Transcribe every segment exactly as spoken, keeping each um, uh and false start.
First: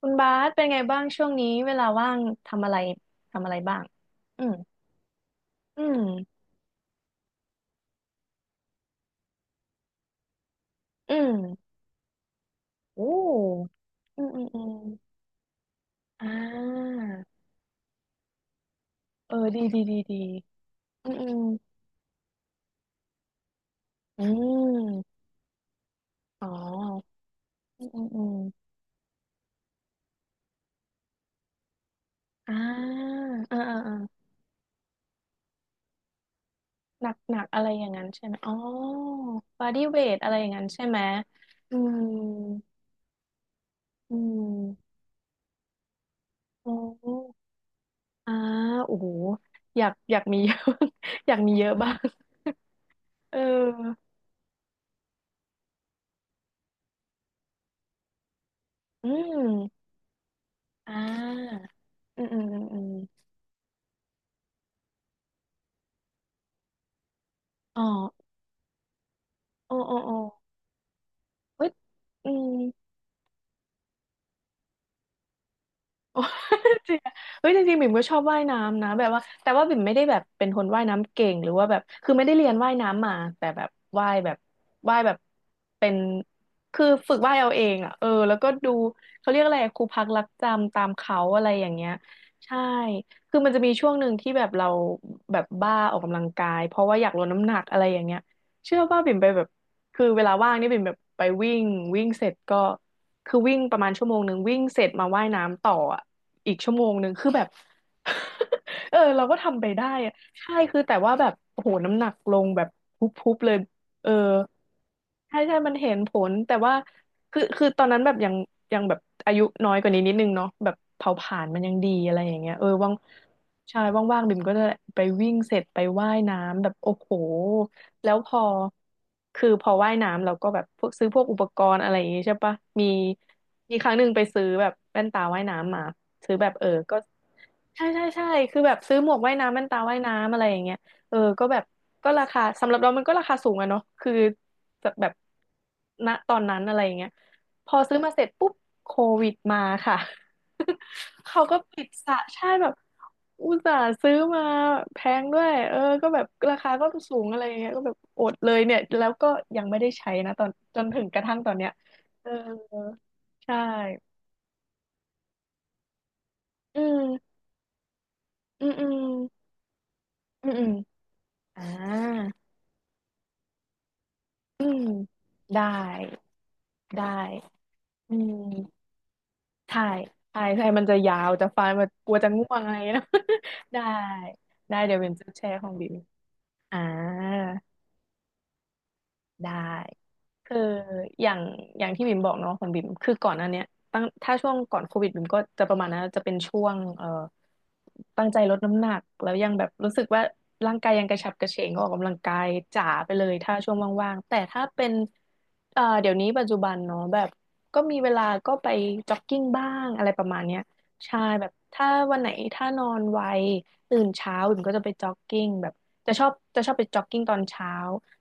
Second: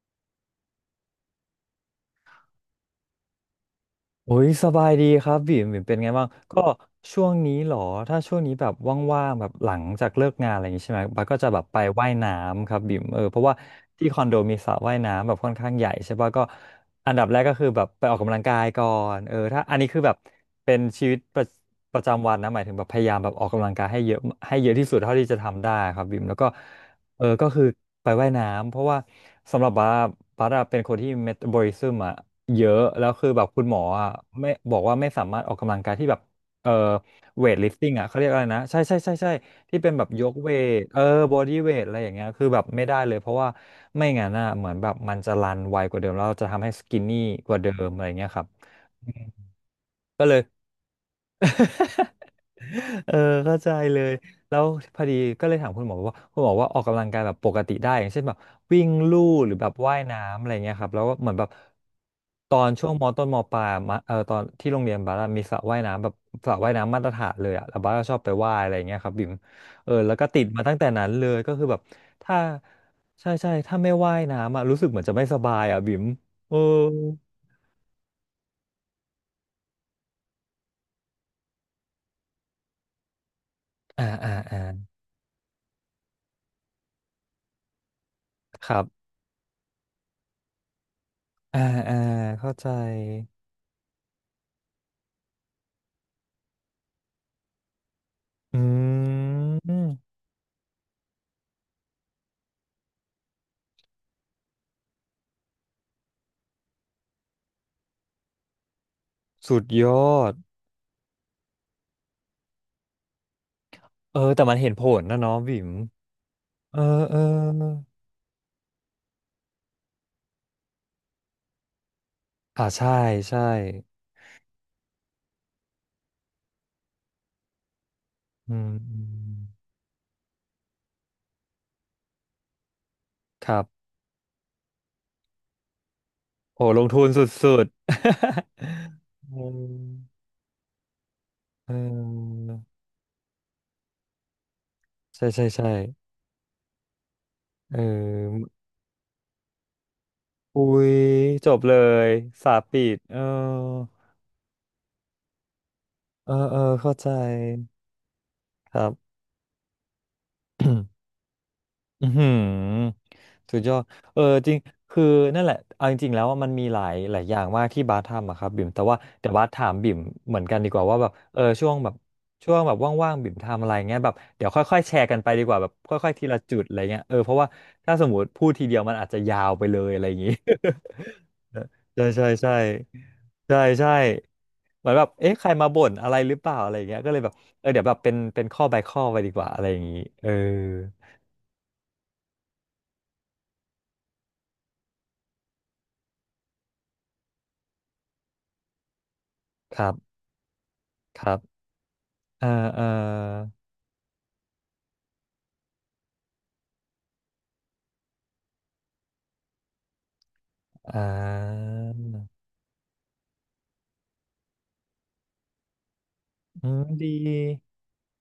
คุณบาสเป็นไงบ้างช่วงนี้เวลาว่างทำอะไรทำอะไรบ้างโอ้อืยมสบายดีครับบิ่มบิ่อืมเป็นไงบ้างมก็ช่วงนี้เหรอถ้าช่วงนี้แบบว่างๆแบบหลังจากเลิกงานอะไรอย่างงี้ใช่ไหมอืบาสมก็จะแบบไปว่ายน้ำครับบิ่โอมเออเพราะว่า้ที่คอือนมโดอืมมีอืสมระว่ายน้ำแบบค่อนข้างใหญ่ใช่อ่ป่ะก็าอันดับแรกก็คือแบบไปออกกำลังกายก่อนเอเอออดีถ้าอันดีนี้ดีคือแบดีบเป็นชีอืวิมตอืปมระประจำวันนะหมายถึงแบบพยายามแบบออกกำลังกายให้เยอะอืให้เยอะที่สุดเท่ามที่จะทำได้ครับบิ่มแล้วอ๋ก็อเออก็คืออืมอืมไปอืว่ายมน้ำเพราะว่าสำหรับบัสบัสอะเป็นคนที่เมตาบอลิซึมอ่ะ อ่าเยอะแล้วคือแบบอ่าคุณหมอ่าออ่ะอ่าไม่บอกว่าไม่สามารถออกกำลังกายที่แบบเอ่อหนักหนัเวกทอะลิไรฟอติ้ย่างงนั้อ่ะนเขาใช่เรียกไหมอะไรอ๋อนะใช่ใช่ใช่ใช่บอที่ดี้เป็นเวแบบทยอะกไรอย่าเวงนั้นทใช่ไหเอมอบอดี้เวอืทอะไรมอย่างเงี้ยคือแบบไม่ได้เลยเพราะว่าไม่อืงั้นอ่ะเหมือนแบบมมันจะรันไวกว่าเดิมแล้วเราจะทำโอให้สกินนี่้กว่าเดิมอะไรเงี้ยอ่าครับโอ้โหอยากอยากก็เลมี ย เยอะ อยากมีเยอะบ้างเออเอเข้าใจเลอยแล้วพอดีก็เลยถามคุณหมอว่าคุณหมอว่าออกกำลังกายแบบปกติได้อย่างเช่นแบบวิ่งอืลู่หรือแบบม ว่ายน้ำอะไรเงี้ยครับอ่แล้วก็เหมือนแบบาอืมอืมตอือมนอช่วงมต้มนมปลายมะเออตอนที่โรงเรียนบาร์มีสระว่ายน้ำแบบสระว่ายน้ำมาตรฐานเลยอะแล้วอ๋อบาร์ชอบไปว่ายอะไรเงี้ยครับบิมโอ้เออโอ้แล้โอ้วก็ติดมาตั้งแต่นั้นเลยก็คืเอ้อยแบบอืถ้าม ใช่ใช่ถ้าไม่ว่ายน้ำอะรู้สึกเหมือนจะไม่สบายอะบิมโอ้ เออจริงอะเฮ้ยจริงๆบิ่มก็ชอบว่ายน้ำนะแบบว่าแต่ว่าบิ่มไม่ได้แบบเป็นคนว่ายน้ำเก่งหรือว่าแบบคือไม่ได้เรียนว่ายน้ำมาแต่แบบอ่าว่ายแบอ่าบอ่าว่ายแบบเป็นคือฝึกว่ายเอาเองอ่ะเออแล้วก็คดูรับเขาเรียกอะไรอะครูพักรักจำตามเขาอะไรอ่าอย่างเงี้ยอ่าเข้าใช่ใจ คือมันจะมีช่วงหนึ่งที่แบบเราแบบบ้าออกกำลังกายเพราะว่าอยากลดน้ำหนักอะไรอย่างเงี้ยอเชื่อว่าบิ่ืมไปแบบคือมเวลาว่างนี่บิ่มแบบไปวิ่งวิ่งเสร็จก็ คือวิ่งประมาณชั่วโมงหนึ่งวิ่งเสร็จมาว่ายน้ำต่ออะอีกชั่วโมงหนึ่งคือแบบ เออเราก็สุทำดไปได้ยอะอดใช่คือแต่ว่าแบบโอ้โหน้ำหนักลงแบบพุบๆเลยเออเออแต่มันเห็นผลนะเนาะใช่ใช่บิ๋มมันเห็นผลแต่ว่าเออเอคือคือตออนนั้นแบบยังยังแบบอายุน้อยกว่านี้นิดนึงเนาะแบบเผาผลาญมันยังดีอะไรอย่างเงี้ยอ่าเออใช่ว่างใช่ใช่ว่างๆบิ่มก็จะไปวิ่งเสร็จไปว่ายน้ำแบบโอ้โห แล้วพออืมอืมคือพอว่ายน้ำเราก็แบบพวกซื้อพวกอุปกรณ์อะไรอย่างงี้ใช่ปะมีครัมีบครั้งหนึ่งไปซื้อแบบแว่นตาว่ายน้ำมาซื้อแบบโหเออลงก็ ทุนสุดใช่ใช่ใช่ๆ คือแบบซื้อหม วกว่าเอยน้ำแว่นมตาว่ายน้ำอะไรอย่างเงี้ยเออก็แบบเอก็ราคาอสำหรับเรามันก็ราคาสูงอะเนาะคือแบบแบบใช่ใช่ใช่ณตอนนั้นอะไรอย่างเงี้ยพเออซื้อมาเสร็จอปุ๊บโควิดมาค่ะ อุ้ย เขาจก็บเลปิดยสะใช่สาปแบบปิดเอออุตส่าห์ซื้อมาแพงด้วยเออก็แบบเออราเออคาก็เข้าใจสูงอะไรอย่างเงี้ยก็แบบอดเลยคเนี่ยรัแล้วบ ก็ยังไม่ได้ใช้นะตอนจนถึ งกระทั่งตอนเนี้ยอือหืเอออใชสุดยอด่เออจริงคือนั่นแหละเอาจริงๆแล้วว่ามันมีหอืลายหลายอมย่างมากที่บาสทำอะครับบิ่อืมมแต่อืว่ามเดี๋ยวบาสถามบิ่มเหมือนอืมกันอืดีมกว่าว่าแบบเอออ่า ช่วงแบบช่วงแบบว่างๆบิ่มทำอะไรเงี้ยแบบเดี๋ยวอืค่อมยๆแชร์กันไปดีกว่าได้แบบค่อยๆทีละจุดอะไรเงี้ยเอได้อเพราะว่าถ้าสมอืมติพูดทีเดียวมมันอาจจะยาวไปเลถ่ายยอะไรอย่างงี้ ถ่ายใช่มันจะ ยาวจะฟังมันใช่กลัวใช่จะง่ใช่วงอะไรนะ ใช่ ได้ใช่ได้เหมือเดี๋นยวแบเป็บนจะเอ๊ะแชใครร์ขมาองบ่บินมอะไรหรือเปล่าอะไรอ่า อย่างเงี้ยก็เลยแบบเออเดี๋ยวแบบเป็นเป็นข้อ by ข้อไปดีกว่าได้อะไรอย่างงี้เออคืออย่างอย่างที่บิ่มบอกเนาะของบิ่มคือก่อนอัน้เนี้ยตั้งถ้าช่วงก่อนโควิดบิ่มก็จะประมาณนั้นจะเป็นช่วงเอ่อตั้งใจลดน้ำหนักแล้วยังแบบครัรู้สึกบว่าร่างกายยังกคระฉัรับบ กระเฉงก็ออกกำลังกาเอยอเออจ๋าไปเลยถ้าช่วงว่างๆแต่ถ้าเป็นเอ่อเดี๋ยวนี้ปัจจุบันเนาะแบบก็มีเวลาก็ไปจ็อกกิ้งบ้างอะไรประมาณเนี้ยอ่ใช่แบบาถ้าวันไหนถ้านอนไวตื่นเช้าบิ่มก็จะไปจ็อกกิ้งแบบจะชอบจะอืชอบไปมจ็อกดีกิ้งตอนเช้า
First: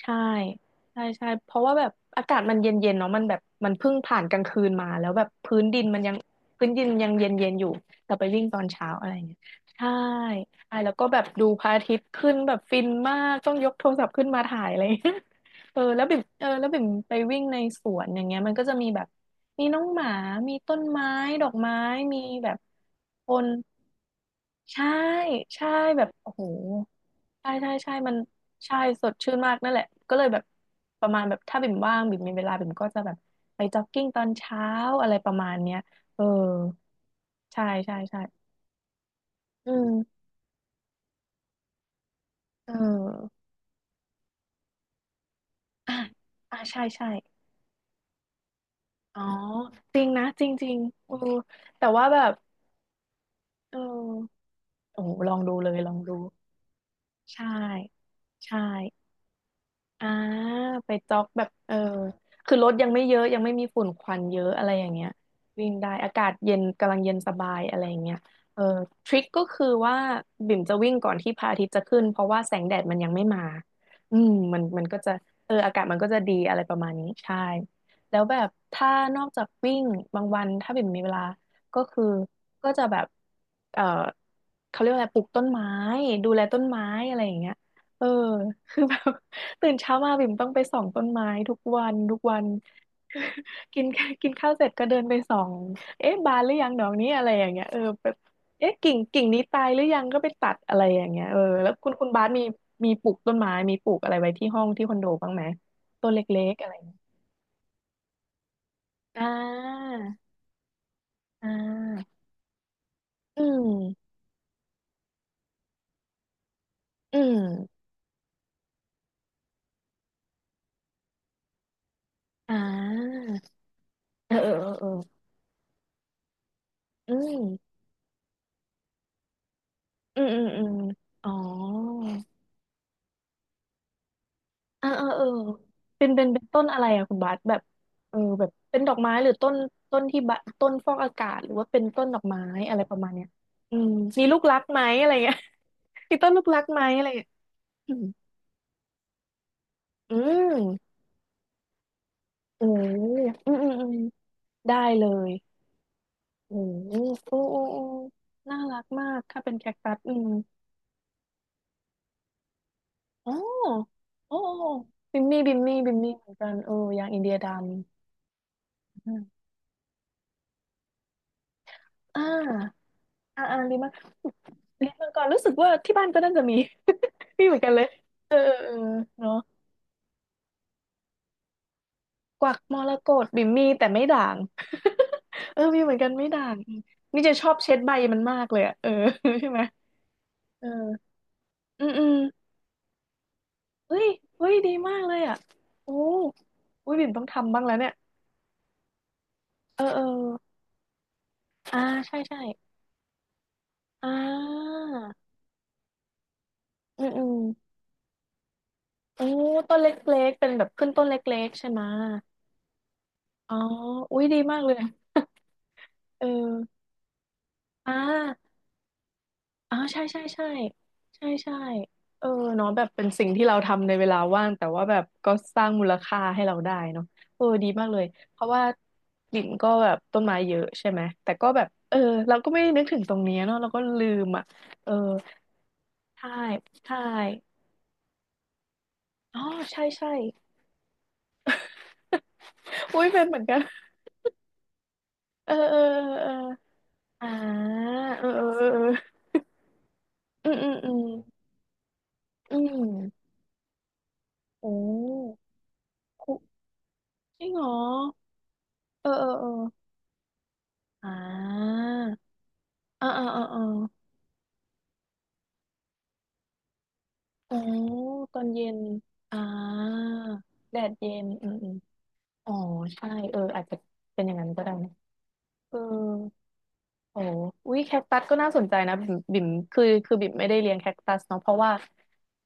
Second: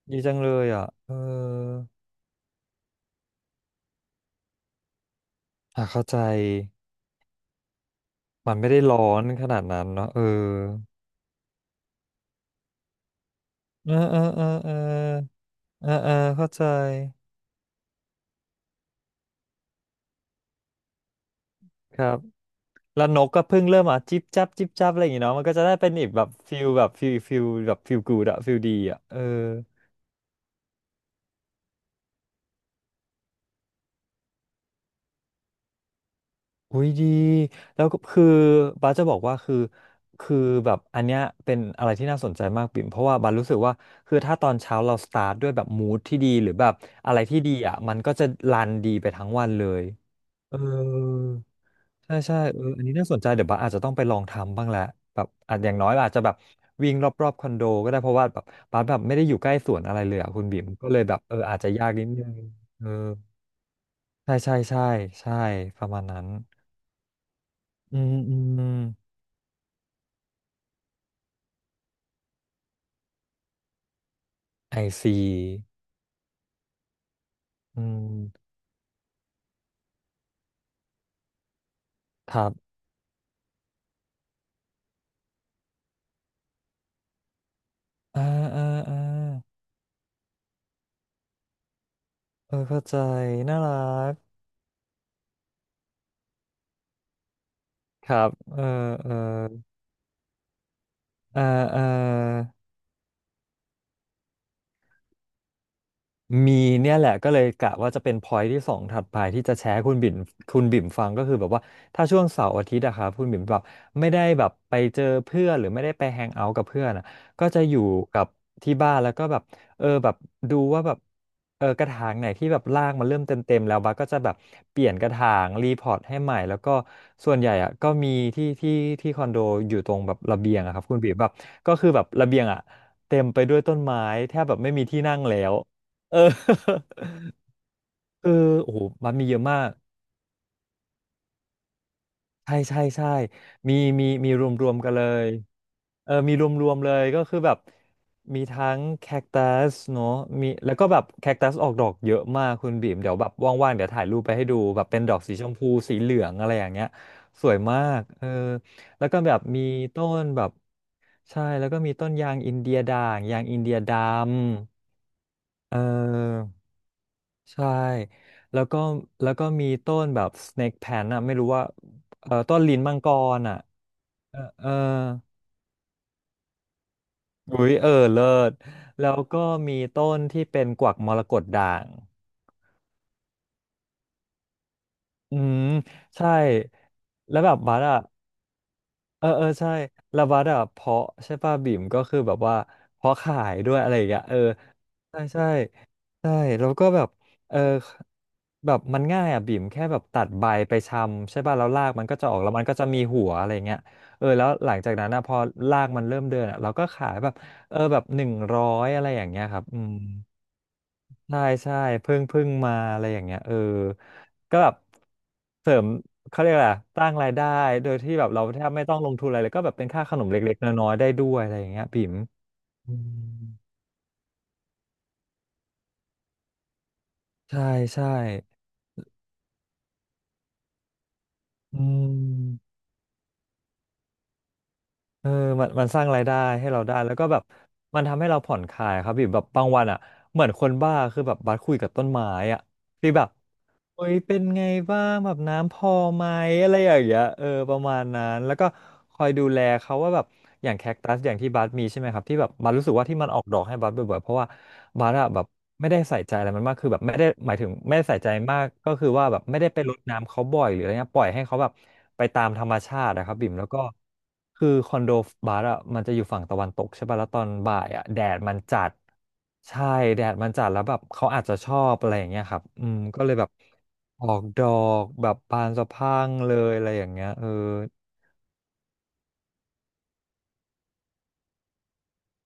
ใช่ ดีจังเลยอ่ะใช่เออใช่เพราะว่าแบบอากาศมันเย็นเย็นเนาะมันแบบมันเพิ่งผ่านกลางคืนมาแล้วแบบพื้นดิอ่ะนมันเข้ายัใจงพื้นดินยังเย็นเย็นอยู่แต่ไปวิ่งมันตอนไม่ได้เช้าร้ออะไรนเงี้ยขนาดนั้นใช่เนาะเออใช่แล้วก็แบบดูพระอาทิตย์ขึ้นแบบฟินมากต้องยกโทเอรอศัพท์เออขึ้นมาเออถ่ายเอออะไรเงี้ย เออเออแล้วเออบิ่มเอเข้าอใจแล้วบิ่มไปวิ่งในสวนอย่างเงี้ยมันก็จะมีแบบมีน้องหมามีต้นไม้ดอกไม้ครับมีแบบแล้วนคกก็น เพิ่งเริ่มอ่ะจิบจับจิบใช่จับอะไรอย่างงี้เนาะมันก็จะใช่ได้เป็นแบอีบกแบบโอ้โหฟิลแบบฟิลฟิลใช่ใช่แบบใช่ฟิลมักูนดอะฟิลดีใช่อะสเอดอ ชื่นมากนั่นแหละก็เลยแบบประมาณแบบถ้าบิ่มว่างบิ่มมีเวลาบิ่มก็จะแบบไปจ็อกกิ้งตอนเช้าอะไรประมาณเนี้ยเอออุ้ยดีใช่แล้วใช่ก็ใช่คือบ้าสจะบอกว่าคืออืมคือแบบอันเนี้ยเป็นอะไรที่น่าสนใจมากเออปิ่มเพราะว่าบาสรู้สึกว่าคือถ้าตอนเช้าเราสตาร์ทด้วยแบบมูอ่ะดที่ดีหรืออ่ะแบบใช่ใช่อะไรที่ดีอ่ะมันก็จะรันดีไปอ๋อทั้งวันเลยจริงนะจริงเอจริงเอออแต่ว่าใช่แบบใช่เอออันนี้น่าสนใจเดี๋ยวบาสอาจเอจะต้องไปลองอทำบ้างแหละโอ้โหแบบลองดูอาจอเลย่ายงน้อลยองอาดูจจะแบบวิ่งรอบๆคใช่อนโดก็ได้เพราะว่าแบบใชบาสแบบ่ ไม่ได้อยู่ใกล้สวนอะไรอ่าเลยอ่ะคุณบิ่มก็ไปเลยแบจ็บอกเออแบบอาจจะเออยากนิดนึงคือรถเอยัองไม่เยอะยังไม่มีฝุ่นควันใช่เยอะใช่อะไรใช่อย่างเงี้ยใช่วิ่งปได้ระมาณอานั้กานศเย็นกำลังเย็นสบายอะไรออืย่างเงี้มยอืเออม ทริคก็คือว่าบิ่มจะวิ่งก่อนที่พระอาทิตย์จะขึ้นเพราะว่าแสงแดดมันยังไม่มาอืมมันไอมันก็จะซีเอออากาศมันก็จะดีอะไรประมาณนี้ใช่อืแล้วแบบม ถ้านอกจากวิ่งบางวันถ้าบิ่มมีเวลาก็คือครัก็บจะแบบเออเขาเรียกว่าอะไรปลูกต้นไม้ดูแลต้นไม้อะไรอย่างเงี้ยเออ อ่าอ่า คืออ่าแบบ ตื่นเช้ามาบิ่มต้องไปส่องต้นไม้ทุกวันทุกวัน เออเข้าใจน่า รักินกินกข้าวเสร็จก็เดินไปส่องเอ๊ะบานหรือยังดอกนี้อะไรอย่างเงี้ยเออคแบบรับ เออเอ๊ะกิ่งเอกิ่งนี้ตาอยหรือยังก็ไปตัดอะไรอย่างเงี้ยเอออ่าแล้วอ่า คุณคุณบาสมีมีปลูกต้นไม้มีปลูกอะไรไว้ที่ห้องที่คอนโดบ้างไหมต้นเล็กมีๆอะไรอย่างเนี่ยเงี้ยแหละก็เลยกะว่าจะเป็นพอย t ์ที่สองถัดไปอ่ที่จะแชร์ให้าคุณบิ่มคุณบิ่มฟังก็คือแบอ่บว่าถ้าาช่วงเสาร์อาทิตย์อะครับคุณบิ่อืมแบบไม่มได้แบบไปเจอเพื่อนหรือไม่ได้ไปแฮงเอาท์กับเพื่อนอะอืก็จะอยู่มกับที่บ้านแล้วก็แบบเออแบบดูว่าแบบเออกระถางไหนที่อ่แบบรากมันเริ่มาเต็มเต็มแล้วบัสก็จะแบเอบอเออเออเปเอลี่อยนกระถางรีพอร์ตให้ใหม่แล้วก็อืส่วนมใหญ่อะก็มีที่ที่ที่คอนโดอยู่ตรงแบบอืมระอืมเบียงอืมอะครับคุณบิ่มแบอ๋อ บก็คือแบบระเบียงอะเต็มไปด้วยต้นไม้แทบแบบไม่มีเออที่เออนั่งเออแล้ว เป็นเออ เป็นเป็นต้นอะไรอะคุณบาสแบบเออ คือแบบโอ้เป็โหนดอกมัไม้นมีหรือเยอะต้นมากต้นที่บะต้นฟอกอากาศหรือว่าเป็นต้นดอกไม้ใช่อะใช่ไรประใช่มาณเนี้ยมีอืมมีมีมีลูรกวมรักรวมไหมกันเลอะไรยเงี้ย เอ อมีต้มีนลูรกวมรัรกวมไหมเลอะยไรก็เงี้ยคือแบบอืมมีทั้งแคคตัสเนาะอืมีแล้วก็มแบบแคคตัสออกดอกเยอะมากโอ้คุณบีมเดี๋ยวยแบบอืมอืว่างมๆเดี๋อืยวมถ่ายรูปไปให้ดูได้แบบเป็นเลดอกยสีชมพูสีเหลืองอะไรโอ้อย่างเงี้ยโอ้โอ้สวยโอ้มากเออน่ารักแล้มาวก็กแบบถ้าเป็นมีแคคตัสต้อืนมแบบใช่แล้วก็มีต้นยางอินเดียด่างอ๋อยางอินเดียดโอ้โอ้โอ้ำบิมมี่บิมเอมี่อ บิมมี่เหมือนกันเออยางอินเดียดใช่ำแล้วก็อืแล้วก็มมีต้นแบบ snake plant อ่ะไม่รู้ว่าอ่า เออต้นลิ้นมังกรอ่าอ่าอ่ะลิ้นมังเออเออลิ้นมังกรรู้สึกว่าที่บ้านก็น่าจะมี มีเหมือนอุ๊กัยนเลยเออเลิเออศเออแล้วเนาะก็มีต้นที่เป็นกวักมรกตด่างกวักมรกตบิ่มมีแต่ไม่ด่าง อื เอมอมีเหมือนกันไม่ใช่ ด่างนี่จะแล้วชแบอบบเช็บัดสใบอะ มันมากเลยอะเออ เออ เออใช่ไหมใช่แล้วบัดอ่ะเออเพาะใช่ป่ะบิ่มอืมก็อืมคือแบบว่าเพาะขายด้วยอะไรเฮ้อย่ายงเงี้ยเออเฮ้ยดีมากเลใช่ยอ่ะใช่โอ้ใช่แล้วก็อุ้ยแบบิ่บมต้องเอทำอบ้างแล้วเนี่ยแบบมันง่ายอ่ะบิ่มเอแค่อแบเอบอตัดใบไปชำใช่ป่ะแล้วอ่ารากมันก็ใช่จะออใช่กแล้วมันก็จะมีหัวอะไรเงี้ยอ่เออแล้วหลัางจากนั้นนะพอรากมันเริ่มเดินอ่ะเราก็อืขามยอืแบบมเออแบบหนึ่งร้อยอะไรอโอ้ย่างเงี้ยครับต้อืนเม ล็กๆเป็นแบบขึ้นต้นเใช่ล็กๆใช่ใช่ไหมะเพิ่งเพิ่งมาอะไรอย่างเงี้ยเออ๋อออุ้ยดีก็มากแบเลบย เสริมเออ เขาเรียกอะไรอะสร้างรายได้โดอ่ายที่แบบเราแทบไม่ต้องลงทุนอะไรเลยก็แบบอ่าเป็นใช่ค่าขใช่นมใช่เล็กๆน้อยๆได้ด้ใช่วยอะใช่ไรอย่างเงี้ยปิ๋มเออเนาะแบบอืเป็นมสิ่งที่เราทำในเวลาว่างแต่ว่าแบบก็สร้างมูลค่าให้เราได้เนาะเออใช่ดีมากเลย ใช่เพราะว่าลินก็แบบต้นไม้เยอะใช่ไหม แต่ก็แบบอืเออเราก็ไม่ได้มนึกถึงตรงเนี้ยเนาะเราก็ลืมอ่ะเออเออมันมันสร้างรายใช่ได้ให้เราได้ใช่แล้วก็แบบมันทำให้เราผ่อนคลายครับปิ่มอ๋แบอบบางวัใช่นอ่ะใช่เหมือนคนบ้าคือแบบบัสคุยกับต้นไม้อ่ะอุ้ยฟีลเป็แบนบ เหมือนกันโอ้ยเป็นไงบ้างแบบเออ น้ำพเอออไหมเอออะไรอย่างเงี้เออยอ่าเออประมาณเอนั้อนแล้วเอก็อเอคออยดูแลเขาว่าแบบเออออืย่ามงแคอืมคตัอืสอย่างมที่บัสมีใช่ไหมครับที่แบบอืบัสรู้สึกว่าที่มัมนออกดอกให้บัสบ่อยๆเพราะว่าโอ้บัสอะแบบไม่ได้ใส่ใจคุอะไรมันมากคือแบบไม่ได้จริหงมายเหรถึงอไม่ได้ใส่ใจมากก็เอคืออเอว่าอแบบเออ ไม่ได้ไปรดน้ำเขาบ่อยหรืออะไรอ่เงี้ยปล่อยให้เขาแบบาไปตามธรรมชาอ่าตินะอ่าครับอ่าบิ่มอาแล้วก็คือคอนโดบัสอะมันจะอยู่ฝั่งตะวันตกใช่ป่ะแล้วตอนโอ้บ่ายอะแดตดอนมันเย็นจัด อ่าใช่แดดมันจัดแดแล้วดแบบเย็เขานอาจอืจะมอชมอบอะไรอย่างเงี้ยอ๋อครับอืมใช่ก็เลยเออแบบอาจจะเป็อนออย่างกนั้นดก็อได้นะกแบบบานเออสะพรั่งเลยอะไรอย่างโอ้เงี้ยเออวิแคคตัสก็น่าสนใจนะบิ่มบิ่มคือคือบิ่มไม่ได้เลี้ยงแคคตัสเนาะเพราะว่า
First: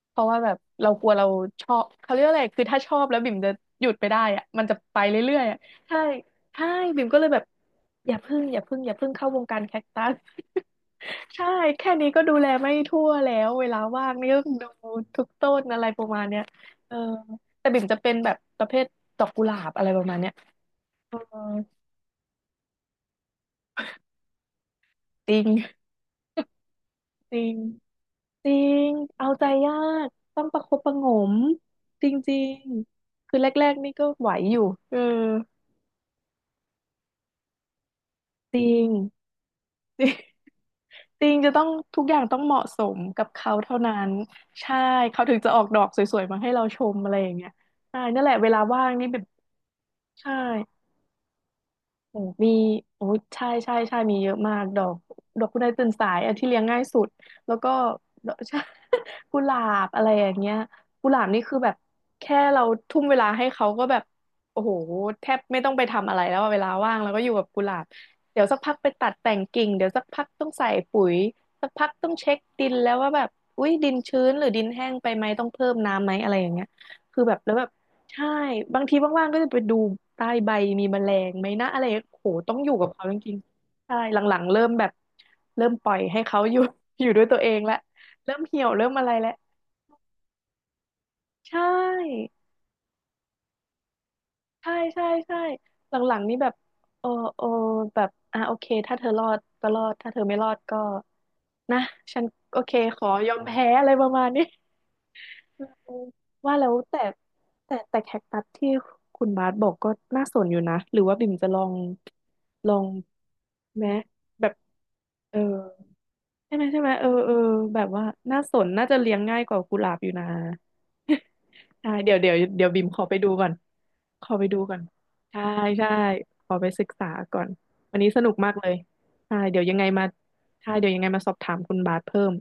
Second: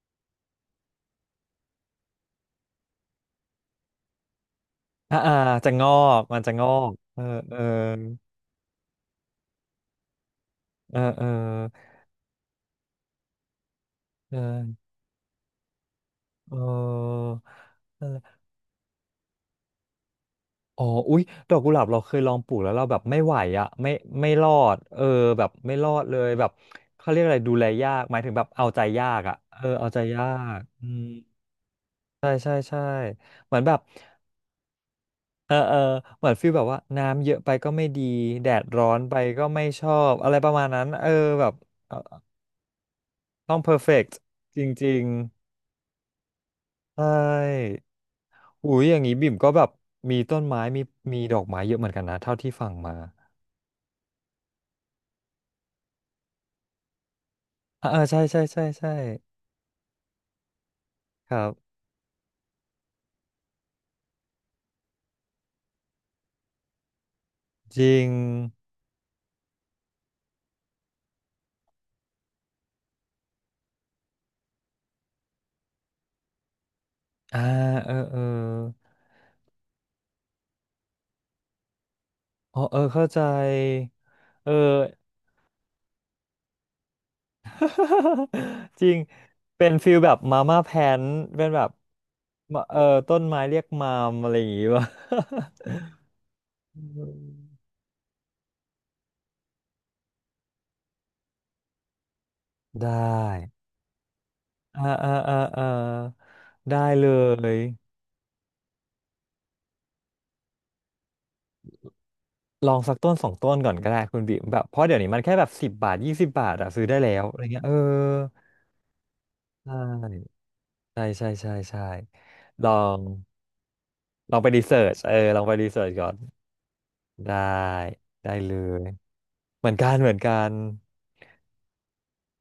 เพราะว่าแบบเรากลัวเราชอบเขาเรียกอะไรคือถ้าชอบแล้วบิ่มจะหยุดไม่ได้อะมันจะไปอ่าอ่าเรื่อยๆอะจะงอใช่กมันจะงใช่อกบิ่มก็เออเลยแบบเอออย่าพึ่งอย่าพึ่งอย่าพึ่งเข้าวงการแคคตัส เออเออใช่แค่นี้ก็ดูแลไม่ทั่วแล้วเวลาว่างนี่เอก็อดูทุกต้นอะไรประมาณเนี้ยเอเอออแต่บิ่มจะนั่นเป็นแหละแบบประเภทดอกกุหลาบอะไรประมาณเนี้ยอ๋อเออุ๊อยดอกกุหลาบเราเคยลองปลูกแล้วเราแบบไม่ไหวอ่ะไม่ไม่รอดเออจริแบบงไม่รอดเลยแบบเขาเรียกจอะไรริดูงแลยากหมายถึงแบจบริเอาใจงยากเอาอ่ะใจเออยาเอาใจกยาต้องปกระคบอืประหมงมจใช่ริใช่งใช่ๆคือแรเหมือนแบกบ ๆนี่ก็ไหวอยู่เออเออเออเหมือนฟีลแบบว่าน้ำเยอะไปก็ไม่ดีแดจดริร้อง นไปก็ไม่ชอบ อะไรประมาณนั้นเออจริงแบจะบต้องเออทุกอย่างต้องเหมาะสมกับเขาต้องเพเท่าอร์เฟนั้กนต์จใช่ริงเขาถึงจะออกดอกสวยๆมาให้เราชมๆใชอะไรอย่างเงี้ย่ใช่นั่นแหละเวลาหูว่ายงอย่างนี่นี้แบบบิ่มก็แบบมีใช่ ต้นไม้มีมีดอกไม้เยอะเหมือนกันนะโอ้เท่ามีที่ฟังมาโอ้ยใช่ใช่ใช่มีเยอะมากดอกดอกคุณนายตื่นสายอันที่เลี้ยงง่ายสุดแล้วก็อ่าเออใช่ดอกใช่ใช่ ใช่ใช่ กุหลาบอะไรอย่างเงี้ยกุหลาบคนี่รับคือแบบแค่เราทุ่มเวลาให้เขาก็แบบโอ้โหแทบไม่ต้องไปทำอะไรแล้วอะเวลาว่างแล้วก็อยู่กับกุหลาจบริงเดี๋ยวสักพักไปตัดแต่งกิ่งเดี๋ยวสักพักต้องใส่ปุ๋ยสักพักต้องเช็คดินแล้วว่าแบบอุ้ยดินชื้นหรือดินแห้งไปไหมต้องเพิ่มน้ำไหมอะไรอย่างเงี้ยคือแบบอ่าแล้วแบบ เออเออใช่บางทีว่างๆก็จะไปดูใต้ใบมีแมลงไหมนะอะไรโหต้ออ๋งออยู่เออกับเขาเข้าจใจริงๆใช่หลังเอๆเริ่มอ แบบเริ่มปล่อยให้เขาอยู่ อยู่ด้วยตัวเองละเริ่มเหี่ยว จเริ่ริมงอะไรแล้วเป็นฟิลแบบมาม่าแพนเป็นใชแบบ่มะเออต้นไม้เรียกมามอะไรอย่างงี้ใช่วะ ใช่ใช่หลังๆนี่แบบ อืเออเออมแบบอ่ะโอเคถ้าเธอรอดก็รอดถ้าเธอไม่รอดก็นะฉันโอเคได้ขอยอมแพ้อะไรประมาณนี้ อ่าอ่าอ่าอ่าว่าแล้วได้แต่เลยแต่แต่แคคตัสที่คุณบาสบอกก็น่าสนอยู่นะหรือว่าบิ่มจะลองลลอองงสักต้นสองต้นก่อนไหมก็ได้คุณบิมแบบแบบเพราะเดี๋ยวนี้มันแค่เออแบบสิบบาทยี่สิบบาทใช่ไหมอะใช่ซื้อไหมได้เออแล้วเอออะไรเงี้ยเออแบบว่าน่าสนน่าจะเลี้ยงง่ายกว่ากุหลาบอยู่นะ ใช่ใช่ใช่ใช่ ใช่ใช่เดี๋ยวเดี๋ยวเดี๋ลยวอบิ่มขงอไปดูก่อนขอลองไปไปดูรีก่เสิอนร์ชเออลใช่องไปรีเสิร์ใช่ชก่อนขอไปศึกษาได้ก่อนวันนี้สนุได้กมาเลกเลยยใช่เดี๋ยเหวมือยันงไงกันมาเหมือนกัน ใช่เดี๋ยวยังไงมาสอบถามคุณบาสเพิ่ม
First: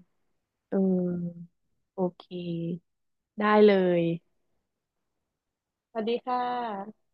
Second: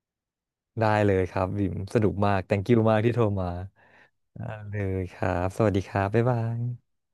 เออได้เลยครับบิมสโอนุกเคมากแต่ง k ิ o u มากที่โทรมาได้เลย ได้เลยครับสวัสดีคสรัวัสบดีบ๊ายค่บายะ